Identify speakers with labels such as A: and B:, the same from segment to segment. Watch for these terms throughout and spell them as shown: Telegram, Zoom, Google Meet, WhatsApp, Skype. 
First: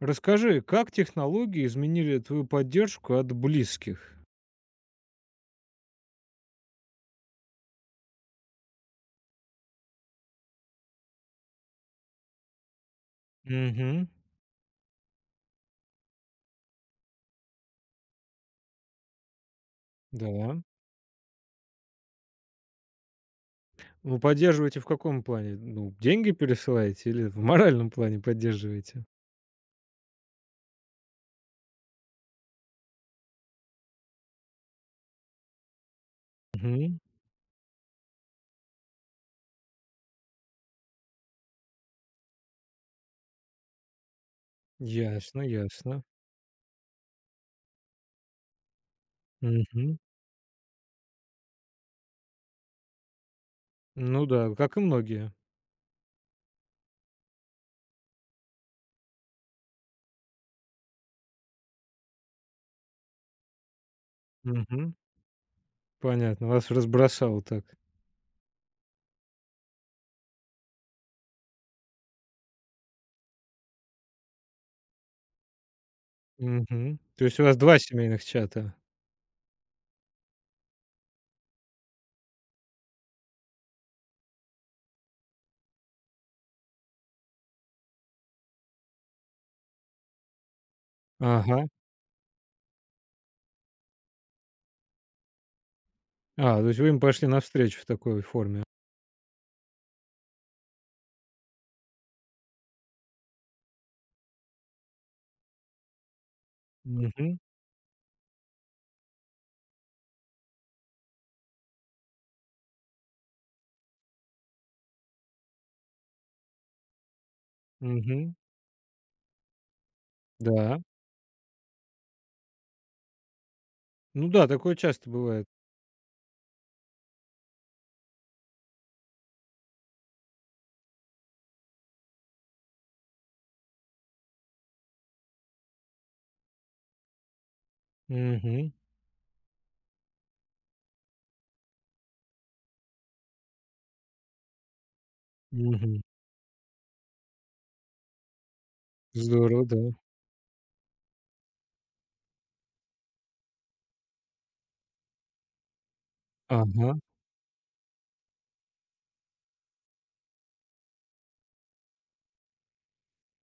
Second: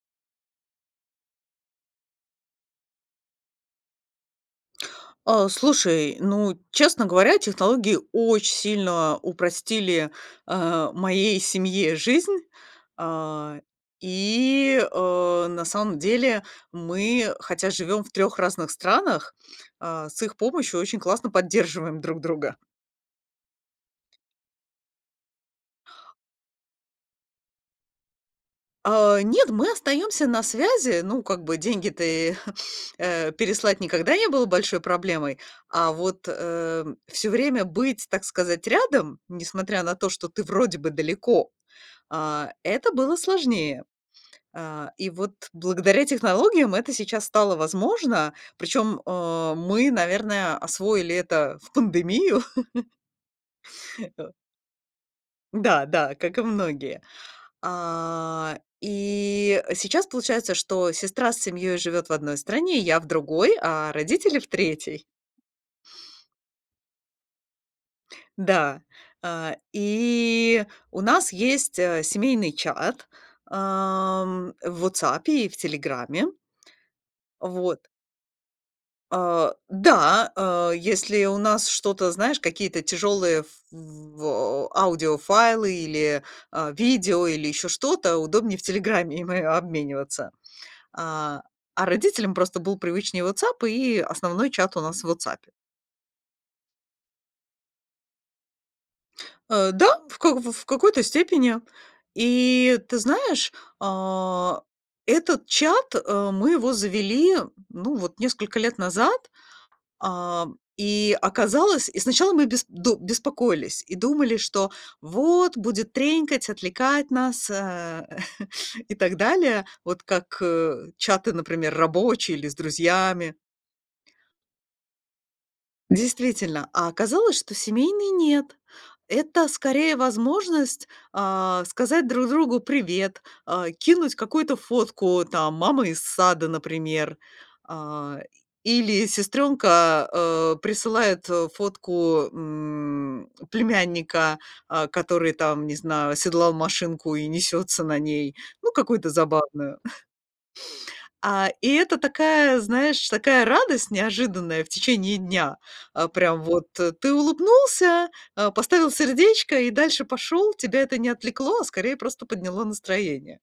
A: Расскажи, как технологии изменили твою поддержку от близких?
B: Слушай, ну, честно говоря, технологии очень сильно упростили, моей семье жизнь. А,
A: Мгм.
B: на самом деле мы, хотя живем в трех разных странах, с их
A: Да.
B: помощью очень классно поддерживаем друг друга.
A: Вы поддерживаете в каком плане? Ну, деньги пересылаете или в моральном плане поддерживаете?
B: Нет, мы остаемся на связи. Ну, как бы, деньги-то и, переслать никогда не было большой проблемой. А вот,
A: Мгм.
B: все время быть, так сказать, рядом, несмотря на то, что ты вроде бы далеко, это было сложнее. И вот
A: Ясно, ясно.
B: благодаря технологиям это сейчас стало возможно. Причем мы,
A: Мгм.
B: наверное, освоили это в пандемию.
A: Ну да, как и многие.
B: Да, да, как и многие. И сейчас получается, что сестра с семьей живет в одной стране, я в другой, а родители в
A: Мгм.
B: третьей.
A: Понятно, вас разбросало так.
B: Да. А, и у нас есть семейный чат, в WhatsApp и в "Телеграме".
A: Мгм. То есть у вас 2
B: Вот.
A: семейных чата?
B: Да, если у нас что-то, знаешь, какие-то тяжелые аудиофайлы или, видео, или еще что-то, удобнее в "Телеграме" им обмениваться. А,
A: Ага.
B: Родителям просто был привычнее "Ватсап", и основной чат у нас в "Ватсапе".
A: А, то есть вы им пошли навстречу в такой форме.
B: Да, в какой-то степени. И ты знаешь, а, этот чат, мы его
A: Мгм.
B: завели, ну, вот, несколько лет назад. А, и оказалось, и сначала мы беспокоились и думали, что вот будет тренькать, отвлекать нас,
A: Мгм.
B: и так далее. Вот как
A: Да.
B: чаты, например, рабочие или с друзьями.
A: Ну да, такое часто бывает.
B: Действительно, а оказалось, что семейный нет. Это скорее возможность, сказать друг другу "привет", кинуть какую-то фотку там мамы из сада, например. А,
A: Мгм.
B: Или сестренка, присылает, фотку, племянника, который там, не знаю, оседлал машинку и несется на ней. Ну, какую-то
A: Здорово, да.
B: забавную. И это такая, знаешь, такая радость неожиданная в течение дня. Прям вот,
A: Ага,
B: ты улыбнулся, поставил сердечко и дальше пошел. Тебя это не отвлекло, а скорее просто подняло настроение.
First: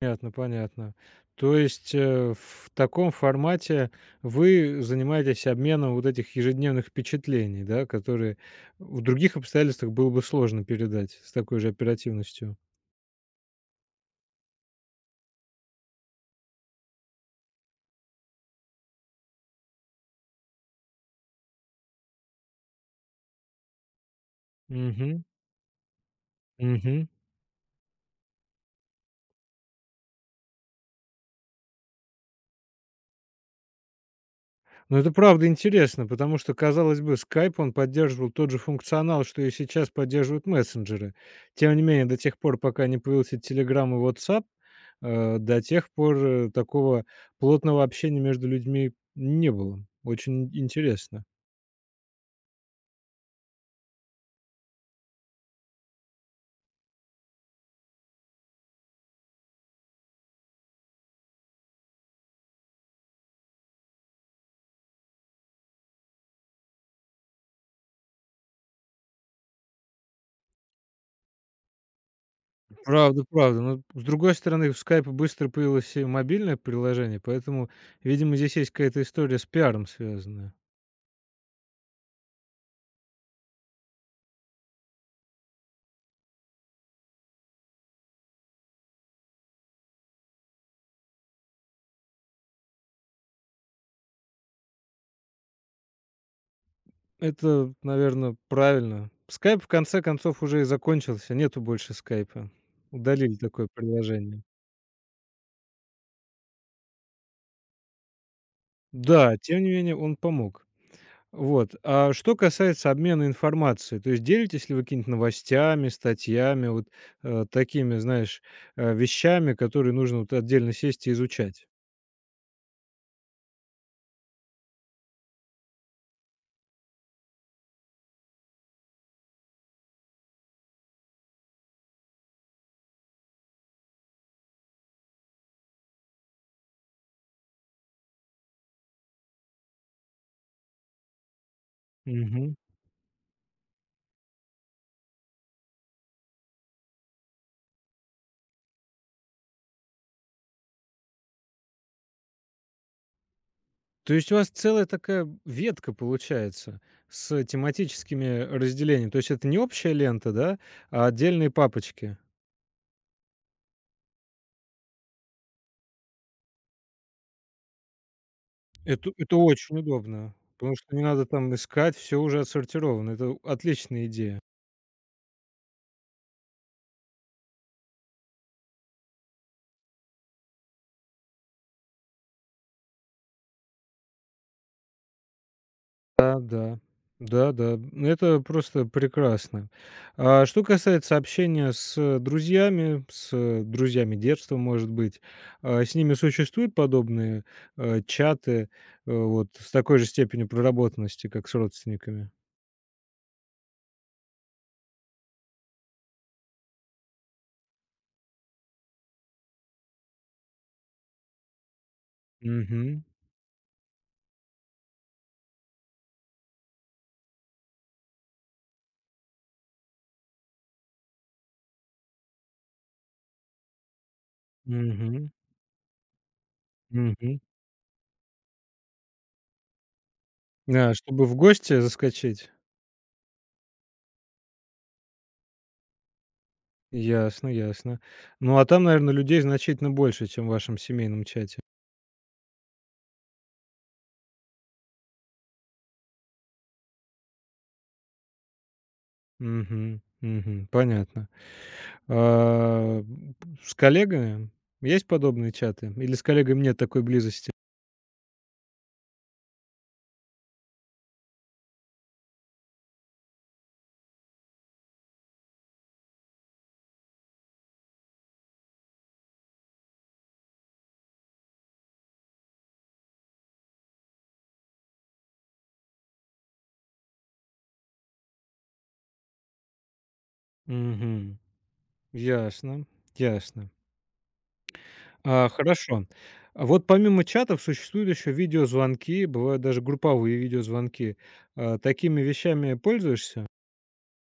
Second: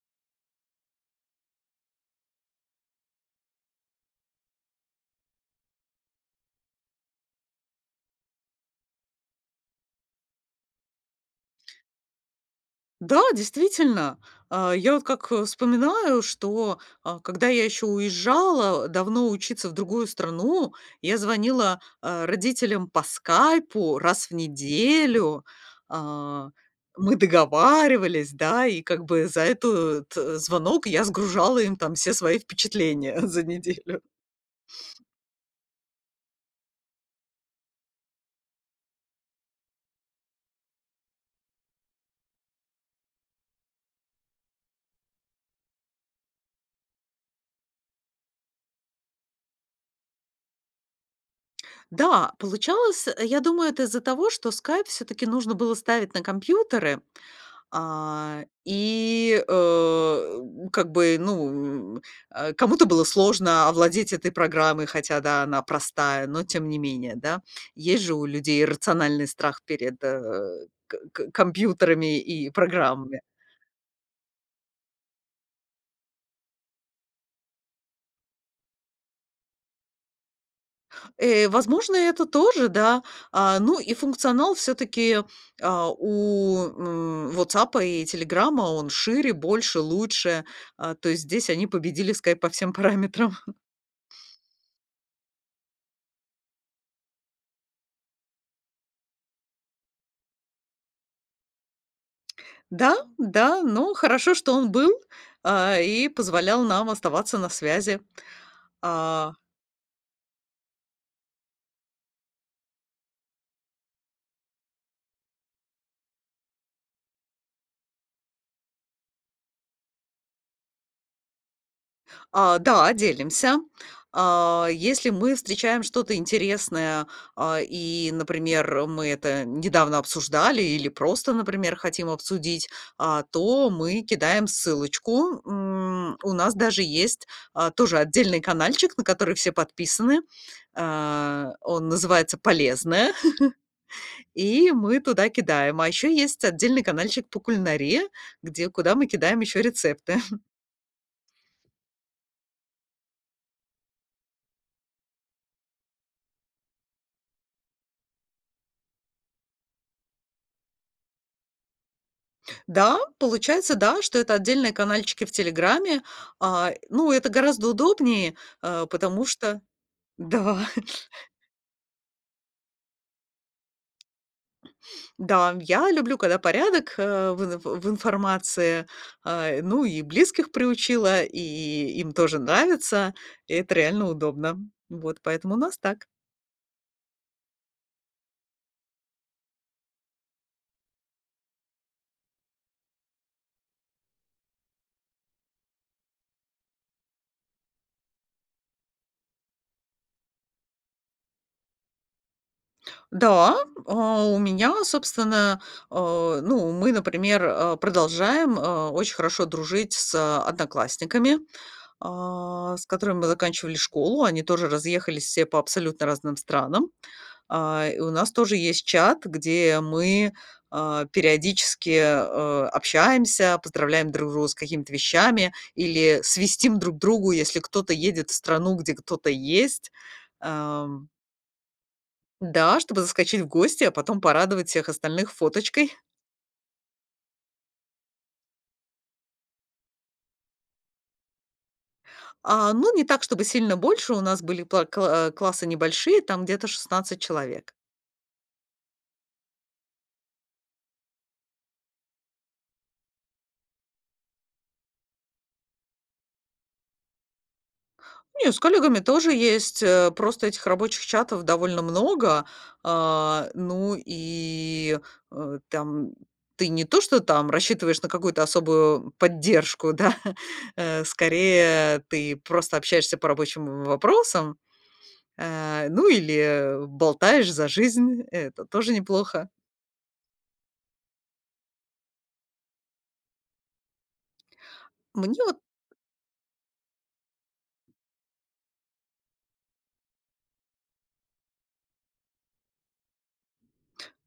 A: понятно, понятно. То есть в таком формате вы занимаетесь обменом вот этих ежедневных впечатлений, да, которые в других обстоятельствах было бы сложно передать с такой же оперативностью.
B: Да, действительно. Я вот как, вспоминаю, что, когда я еще уезжала давно учиться в другую страну, я звонила, родителям по "Скайпу" раз в
A: Угу.
B: неделю. А,
A: Мгм.
B: мы договаривались, да, и как бы за этот, звонок я сгружала им там все свои впечатления за неделю.
A: Но это правда интересно, потому что, казалось бы, Skype, он поддерживал тот же функционал, что и сейчас поддерживают мессенджеры. Тем не менее, до тех пор, пока не появился Telegram и WhatsApp, до тех пор, такого плотного общения между людьми не было. Очень интересно.
B: Да, получалось, я думаю, это из-за того, что "Скайп" все таки нужно было ставить на компьютеры. А, и, э, как бы, ну, кому-то было сложно овладеть этой программой, хотя, да, она простая, но тем не менее, да. Есть же у людей рациональный страх перед к к компьютерами и программами.
A: Правда, правда. Но, с другой стороны, в Skype быстро появилось и мобильное приложение, поэтому, видимо, здесь есть какая-то история с пиаром связанная.
B: Возможно, это тоже, да. Ну и функционал все-таки, у "Ватсапа" и "Телеграма", он шире, больше, лучше. То есть здесь они победили Skype по всем параметрам.
A: Это, наверное, правильно. "Скайп" в конце концов уже и закончился, нету больше "Скайпа".
B: Да,
A: Удалили
B: да,
A: такое
B: но хорошо,
A: приложение.
B: что он был, и позволял нам оставаться на связи. А,
A: Да, тем не менее он помог. Вот. А что касается обмена информацией, то есть делитесь ли вы какими-то новостями, статьями, вот, такими, знаешь, вещами, которые нужно вот отдельно сесть и изучать?
B: да, делимся. Если мы встречаем что-то интересное, и, например, мы это недавно обсуждали или просто, например, хотим обсудить, то мы кидаем ссылочку. У нас даже есть, тоже отдельный каналчик, на который все подписаны. Он называется
A: Мгм.
B: "Полезное". И мы туда кидаем. А еще есть отдельный каналчик по кулинарии, где куда мы кидаем еще рецепты.
A: То есть у вас целая такая ветка получается с тематическими разделениями. То есть это не общая лента, да, а отдельные папочки?
B: Да, получается, да, что это отдельные канальчики в "Телеграме". Ну, это гораздо удобнее,
A: Это
B: потому
A: это
B: что…
A: очень удобно,
B: Да,
A: потому что не надо там искать, все уже отсортировано. Это отличная идея.
B: да, я люблю, когда порядок, в информации. Ну, и близких приучила, и им тоже нравится. И это реально удобно. Вот поэтому у нас так.
A: Да-да. Да-да. Это просто прекрасно. А что касается общения с друзьями детства, может быть, с ними существуют подобные, чаты, вот с такой же степенью проработанности, как с родственниками?
B: Да, у меня, собственно, ну, мы, например, продолжаем очень хорошо дружить с одноклассниками, с
A: Угу,
B: которыми мы заканчивали школу. Они тоже разъехались все по абсолютно разным странам. И у нас тоже есть чат, где мы периодически общаемся, поздравляем друг друга с какими-то
A: угу,
B: вещами или свистим друг другу,
A: угу.
B: если кто-то едет в страну, где кто-то есть.
A: Да,
B: Ам,
A: чтобы в гости заскочить.
B: да, чтобы заскочить в гости, а потом порадовать всех остальных фоточкой.
A: Ясно, ясно. Ну, а там, наверное, людей значительно больше, чем в вашем семейном чате.
B: Ну, не так, чтобы сильно больше. У нас были классы небольшие, там где-то 16 человек.
A: Мгм, мгм. Понятно. А, с коллегами есть подобные чаты или с коллегами нет такой близости?
B: Не, с коллегами тоже есть. Просто этих рабочих чатов довольно много. Ну и там ты не то, что там рассчитываешь на какую-то особую поддержку, да, скорее ты просто общаешься по рабочим вопросам, ну или болтаешь за жизнь, это тоже неплохо.
A: Мгм. Ясно, ясно.
B: Мне
A: А,
B: вот
A: хорошо. А вот помимо чатов существуют еще видеозвонки, бывают даже групповые видеозвонки. А, такими вещами пользуешься?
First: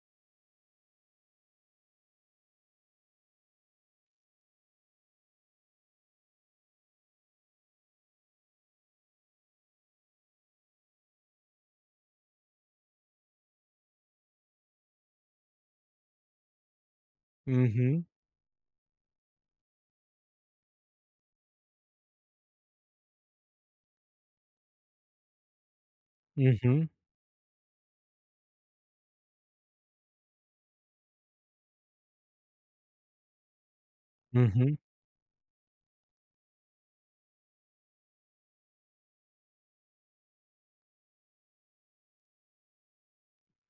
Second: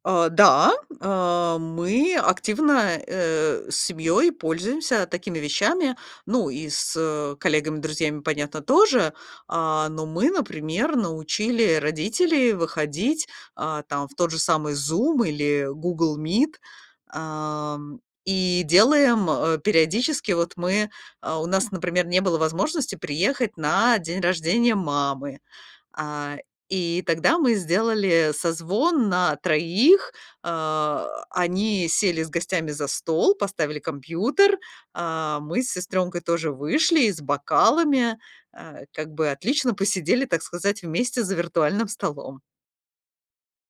B: да, мы активно, с семьей пользуемся такими вещами. Ну, и с коллегами, друзьями, понятно, тоже. Но мы, например, научили родителей выходить, там в тот же самый Zoom или Google Meet. Ам,
A: Угу,
B: и делаем, периодически вот мы, у нас, например, не было возможности приехать на день рождения мамы. А
A: угу,
B: И тогда мы сделали созвон на троих. Они сели с гостями за стол, поставили компьютер.
A: мгм.
B: Мы с сестренкой тоже вышли и с бокалами, как бы, отлично посидели, так сказать, вместе за виртуальным столом.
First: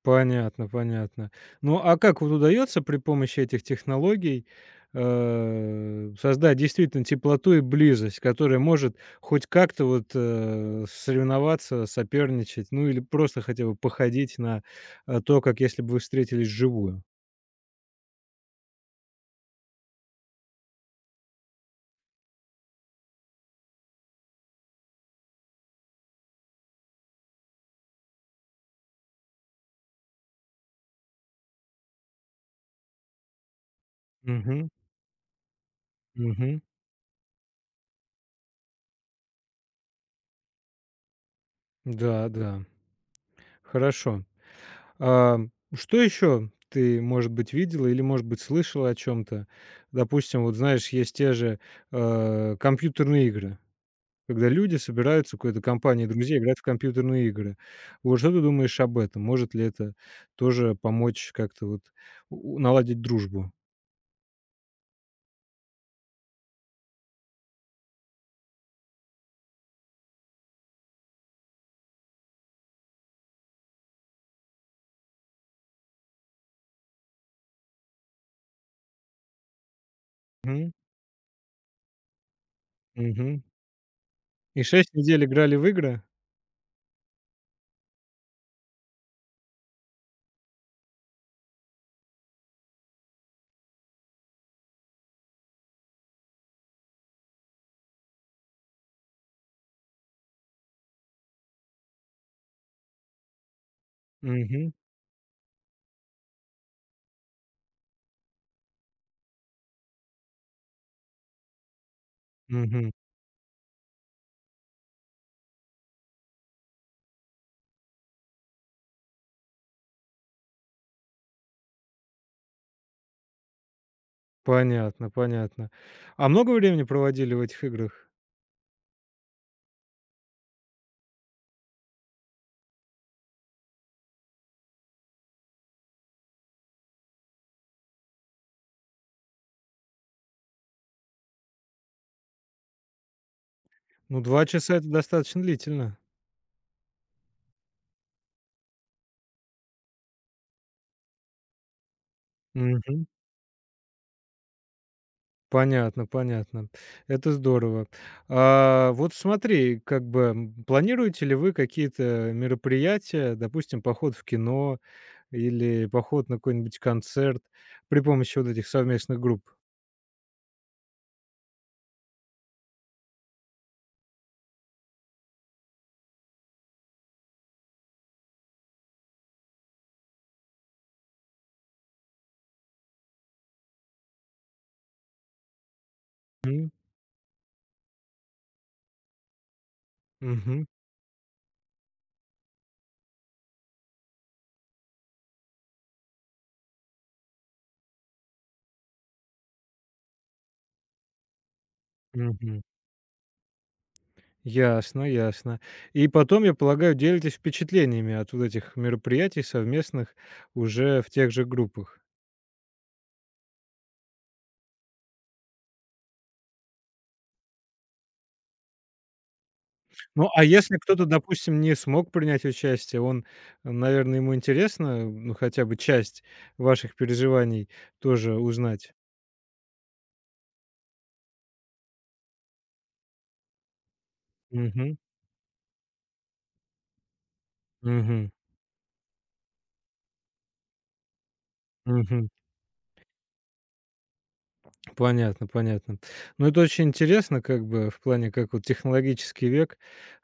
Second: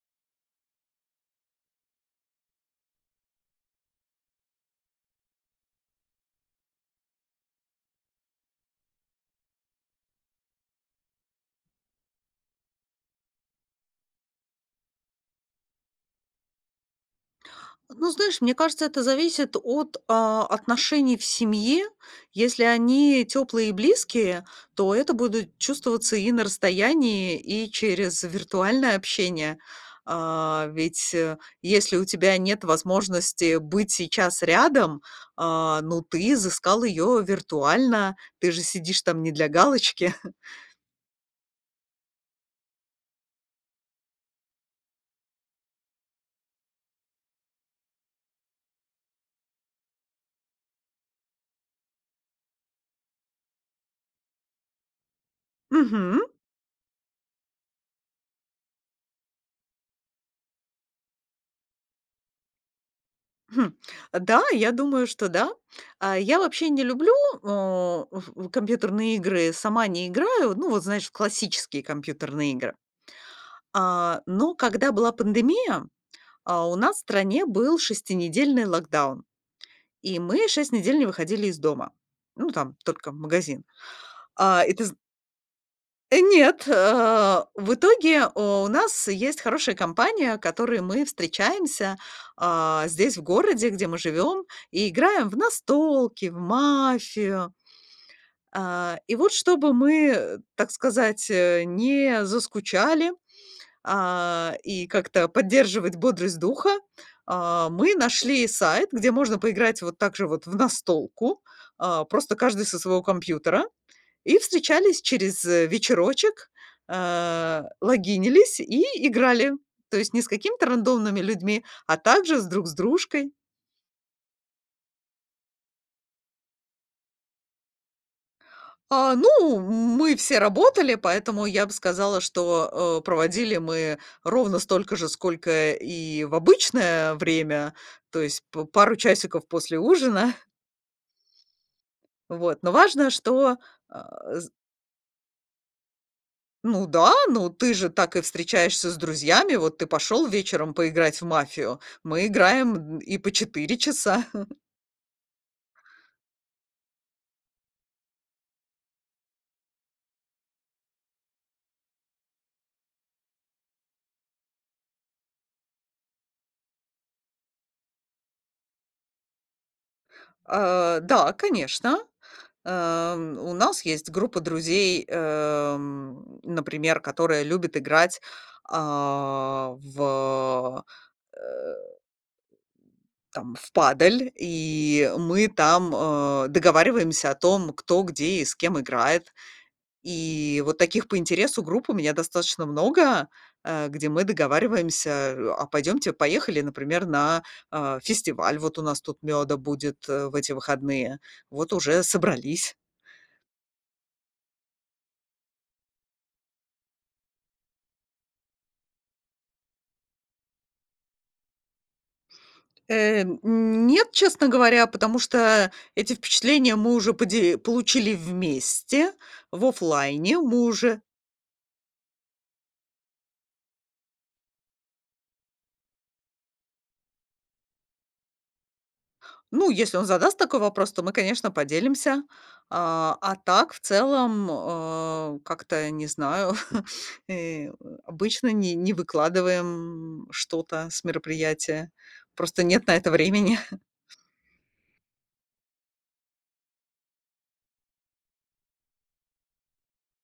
A: Понятно, понятно. Ну, а как вот удается при помощи этих технологий, создать действительно теплоту и близость, которая может хоть как-то вот, соревноваться, соперничать, ну или просто хотя бы походить на, то, как если бы вы встретились вживую?
B: Ну, знаешь, мне кажется, это зависит от отношений в семье. Если они теплые и близкие, то это будет чувствоваться и на расстоянии, и через виртуальное общение. Ведь, если у тебя нет возможности быть сейчас
A: Угу,
B: рядом, ну, ты
A: угу,
B: изыскал ее виртуально, ты же сидишь там не для галочки.
A: да, да. Хорошо. А, что еще ты, может быть, видела или, может быть, слышала о чем то. Допустим, вот знаешь, есть те же, компьютерные игры. Когда люди собираются, в какой-то компанией
B: Мгм.
A: друзей, играть в компьютерные игры. Вот что ты думаешь об этом? Может ли это тоже помочь как-то вот у наладить дружбу?
B: Хм. Да, я думаю, что да. Я вообще не люблю, в компьютерные игры, сама не играю, ну, вот, знаешь, в классические компьютерные игры. Но когда была пандемия, у нас в стране был шестинедельный локдаун, и мы
A: Мгм,
B: 6 недель не выходили из дома. Ну, там только
A: мгм.
B: магазин.
A: И
B: А, и ты
A: 6 недель играли в игры?
B: Нет, в итоге у нас есть хорошая компания, которой мы встречаемся, здесь, в городе, где мы живем, и играем в настолки, в мафию. И вот, чтобы мы, так сказать, не заскучали,
A: Мгм,
B: и как-то поддерживать бодрость духа, мы нашли сайт, где можно поиграть вот так же вот в настолку, просто каждый со
A: мгм.
B: своего компьютера. И встречались через вечерочек, логинились и играли. То есть не с какими-то рандомными людьми, а также с друг с дружкой.
A: Понятно, понятно. А много времени проводили в этих играх?
B: Ну, мы все работали, поэтому я бы сказала, что, проводили мы ровно столько же, сколько и в обычное время, то есть п пару часиков после ужина. Вот. Но важно, что,
A: Ну,
B: а,
A: 2 часа - это достаточно длительно.
B: Ну да, ну ты же так и встречаешься с друзьями. Вот ты пошел вечером поиграть в мафию. Мы играем н-
A: Мгм.
B: и по 4 часа.
A: Понятно, понятно. Это здорово. А, вот смотри, как бы, планируете ли вы какие-то мероприятия, допустим, поход в кино или поход на какой-нибудь концерт при помощи вот этих совместных групп?
B: Да, конечно. У нас есть группа друзей, например, которая любит играть, а, в там в падаль, и мы там,
A: М.
B: договариваемся о том, кто где и с кем играет. И
A: Мгм,
B: вот таких по интересу групп у меня достаточно много, где мы договариваемся: "А пойдемте, поехали, например, на, фестиваль. Вот у нас тут мёда будет, в эти выходные". Вот уже
A: мгм.
B: собрались.
A: Ясно, ясно. И потом, я полагаю, делитесь впечатлениями от вот этих мероприятий совместных уже в тех же группах?
B: Нет, честно говоря, потому что эти впечатления мы уже поде получили вместе в
A: Ну,
B: оффлайне.
A: а
B: Мы
A: если
B: уже…
A: кто-то, допустим, не смог принять участие, он, наверное, ему интересно, ну, хотя бы часть ваших переживаний тоже узнать?
B: Ну, если он задаст такой вопрос, то мы, конечно, поделимся. А так, в целом,
A: Мгм.
B: э, как-то, не знаю, э,
A: Мгм.
B: обычно не выкладываем что-то с мероприятия.
A: Мгм.
B: Просто нет на это времени.
A: Понятно, понятно. Ну, это очень интересно, как бы, в плане, как вот технологический век,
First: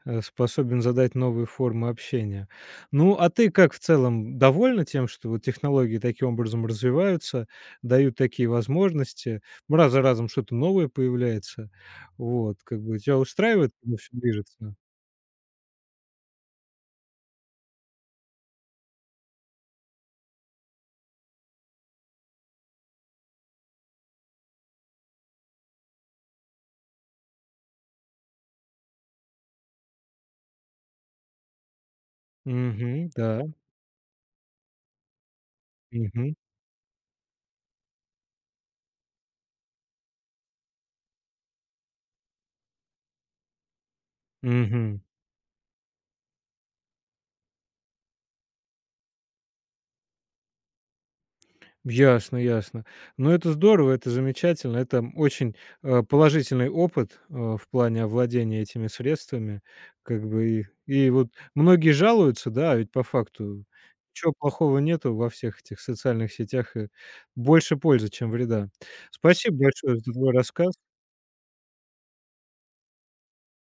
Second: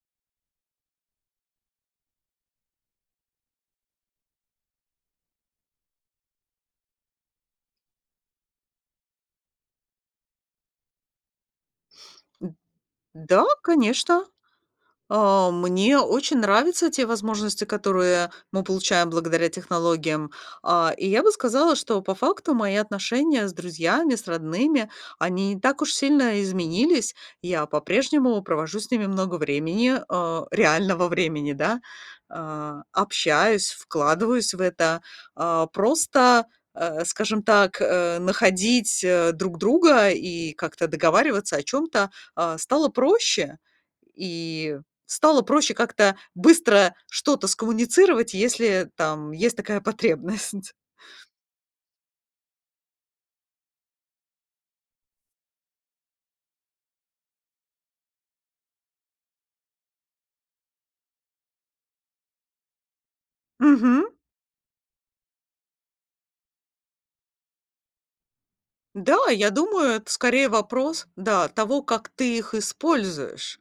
A: способен задать новые формы общения. Ну, а ты как в целом довольна тем, что вот технологии таким образом развиваются, дают такие возможности, раз за разом что-то новое появляется? Вот, как бы тебя
B: Да,
A: устраивает, всё
B: конечно.
A: движется?
B: Мне очень нравятся те возможности, которые мы получаем благодаря технологиям. И я бы сказала, что по факту мои отношения с друзьями, с родными, они не так уж сильно изменились. Я по-прежнему провожу с ними много времени, реального времени, да,
A: Мгм, да,
B: общаюсь, вкладываюсь в это.
A: мгм,
B: Просто, э, скажем так, находить друг друга и как-то договариваться о чем-то стало проще. И стало проще как-то быстро что-то скоммуницировать, если там есть такая потребность.
A: ясно, ясно. Ну, это здорово, это замечательно. Это очень, положительный опыт, в плане овладения этими средствами. Как бы и вот многие жалуются, да, а ведь по факту
B: Мгм.
A: ничего плохого нету во всех этих социальных сетях, и больше пользы, чем вреда.
B: Да, я
A: Спасибо
B: думаю,
A: большое
B: это
A: за твой
B: скорее
A: рассказ.
B: вопрос, да, того, как ты их используешь.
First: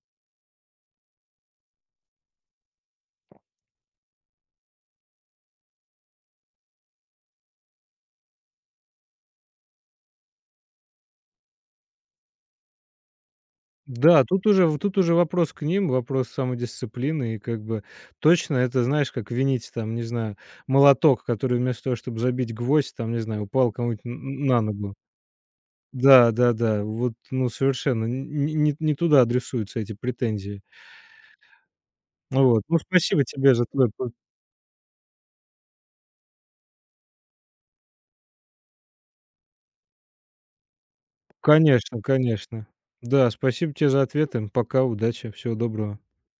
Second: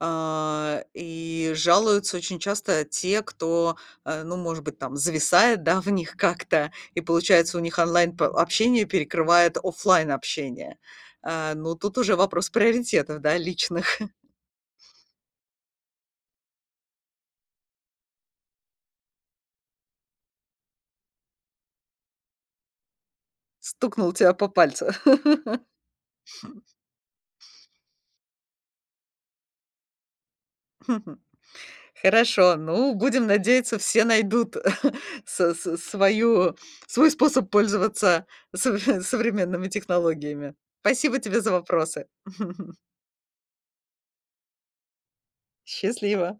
B: И жалуются очень часто те, кто, ну, может быть, там зависает, да, в них как-то, и получается у них онлайн общение перекрывает оффлайн общение. Ну, тут уже вопрос приоритетов, да, личных.
A: Да, тут уже вопрос к ним, вопрос самодисциплины. И как бы точно это, знаешь, как винить, там, не знаю, молоток, который вместо того, чтобы забить гвоздь, там, не знаю, упал кому-нибудь
B: Стукнул тебя
A: н
B: по
A: на
B: пальцу.
A: ногу. Да, да-да, вот, ну, совершенно не туда адресуются эти претензии. Ну
B: Хорошо,
A: вот. Ну,
B: ну,
A: спасибо
B: будем
A: тебе за
B: надеяться,
A: твой
B: все
A: п.
B: найдут со с свою свой способ пользоваться совре современными технологиями. Спасибо тебе за
A: Конечно,
B: вопросы.
A: конечно. Да, спасибо тебе за ответы. Пока, удачи, всего доброго.
B: Счастливо.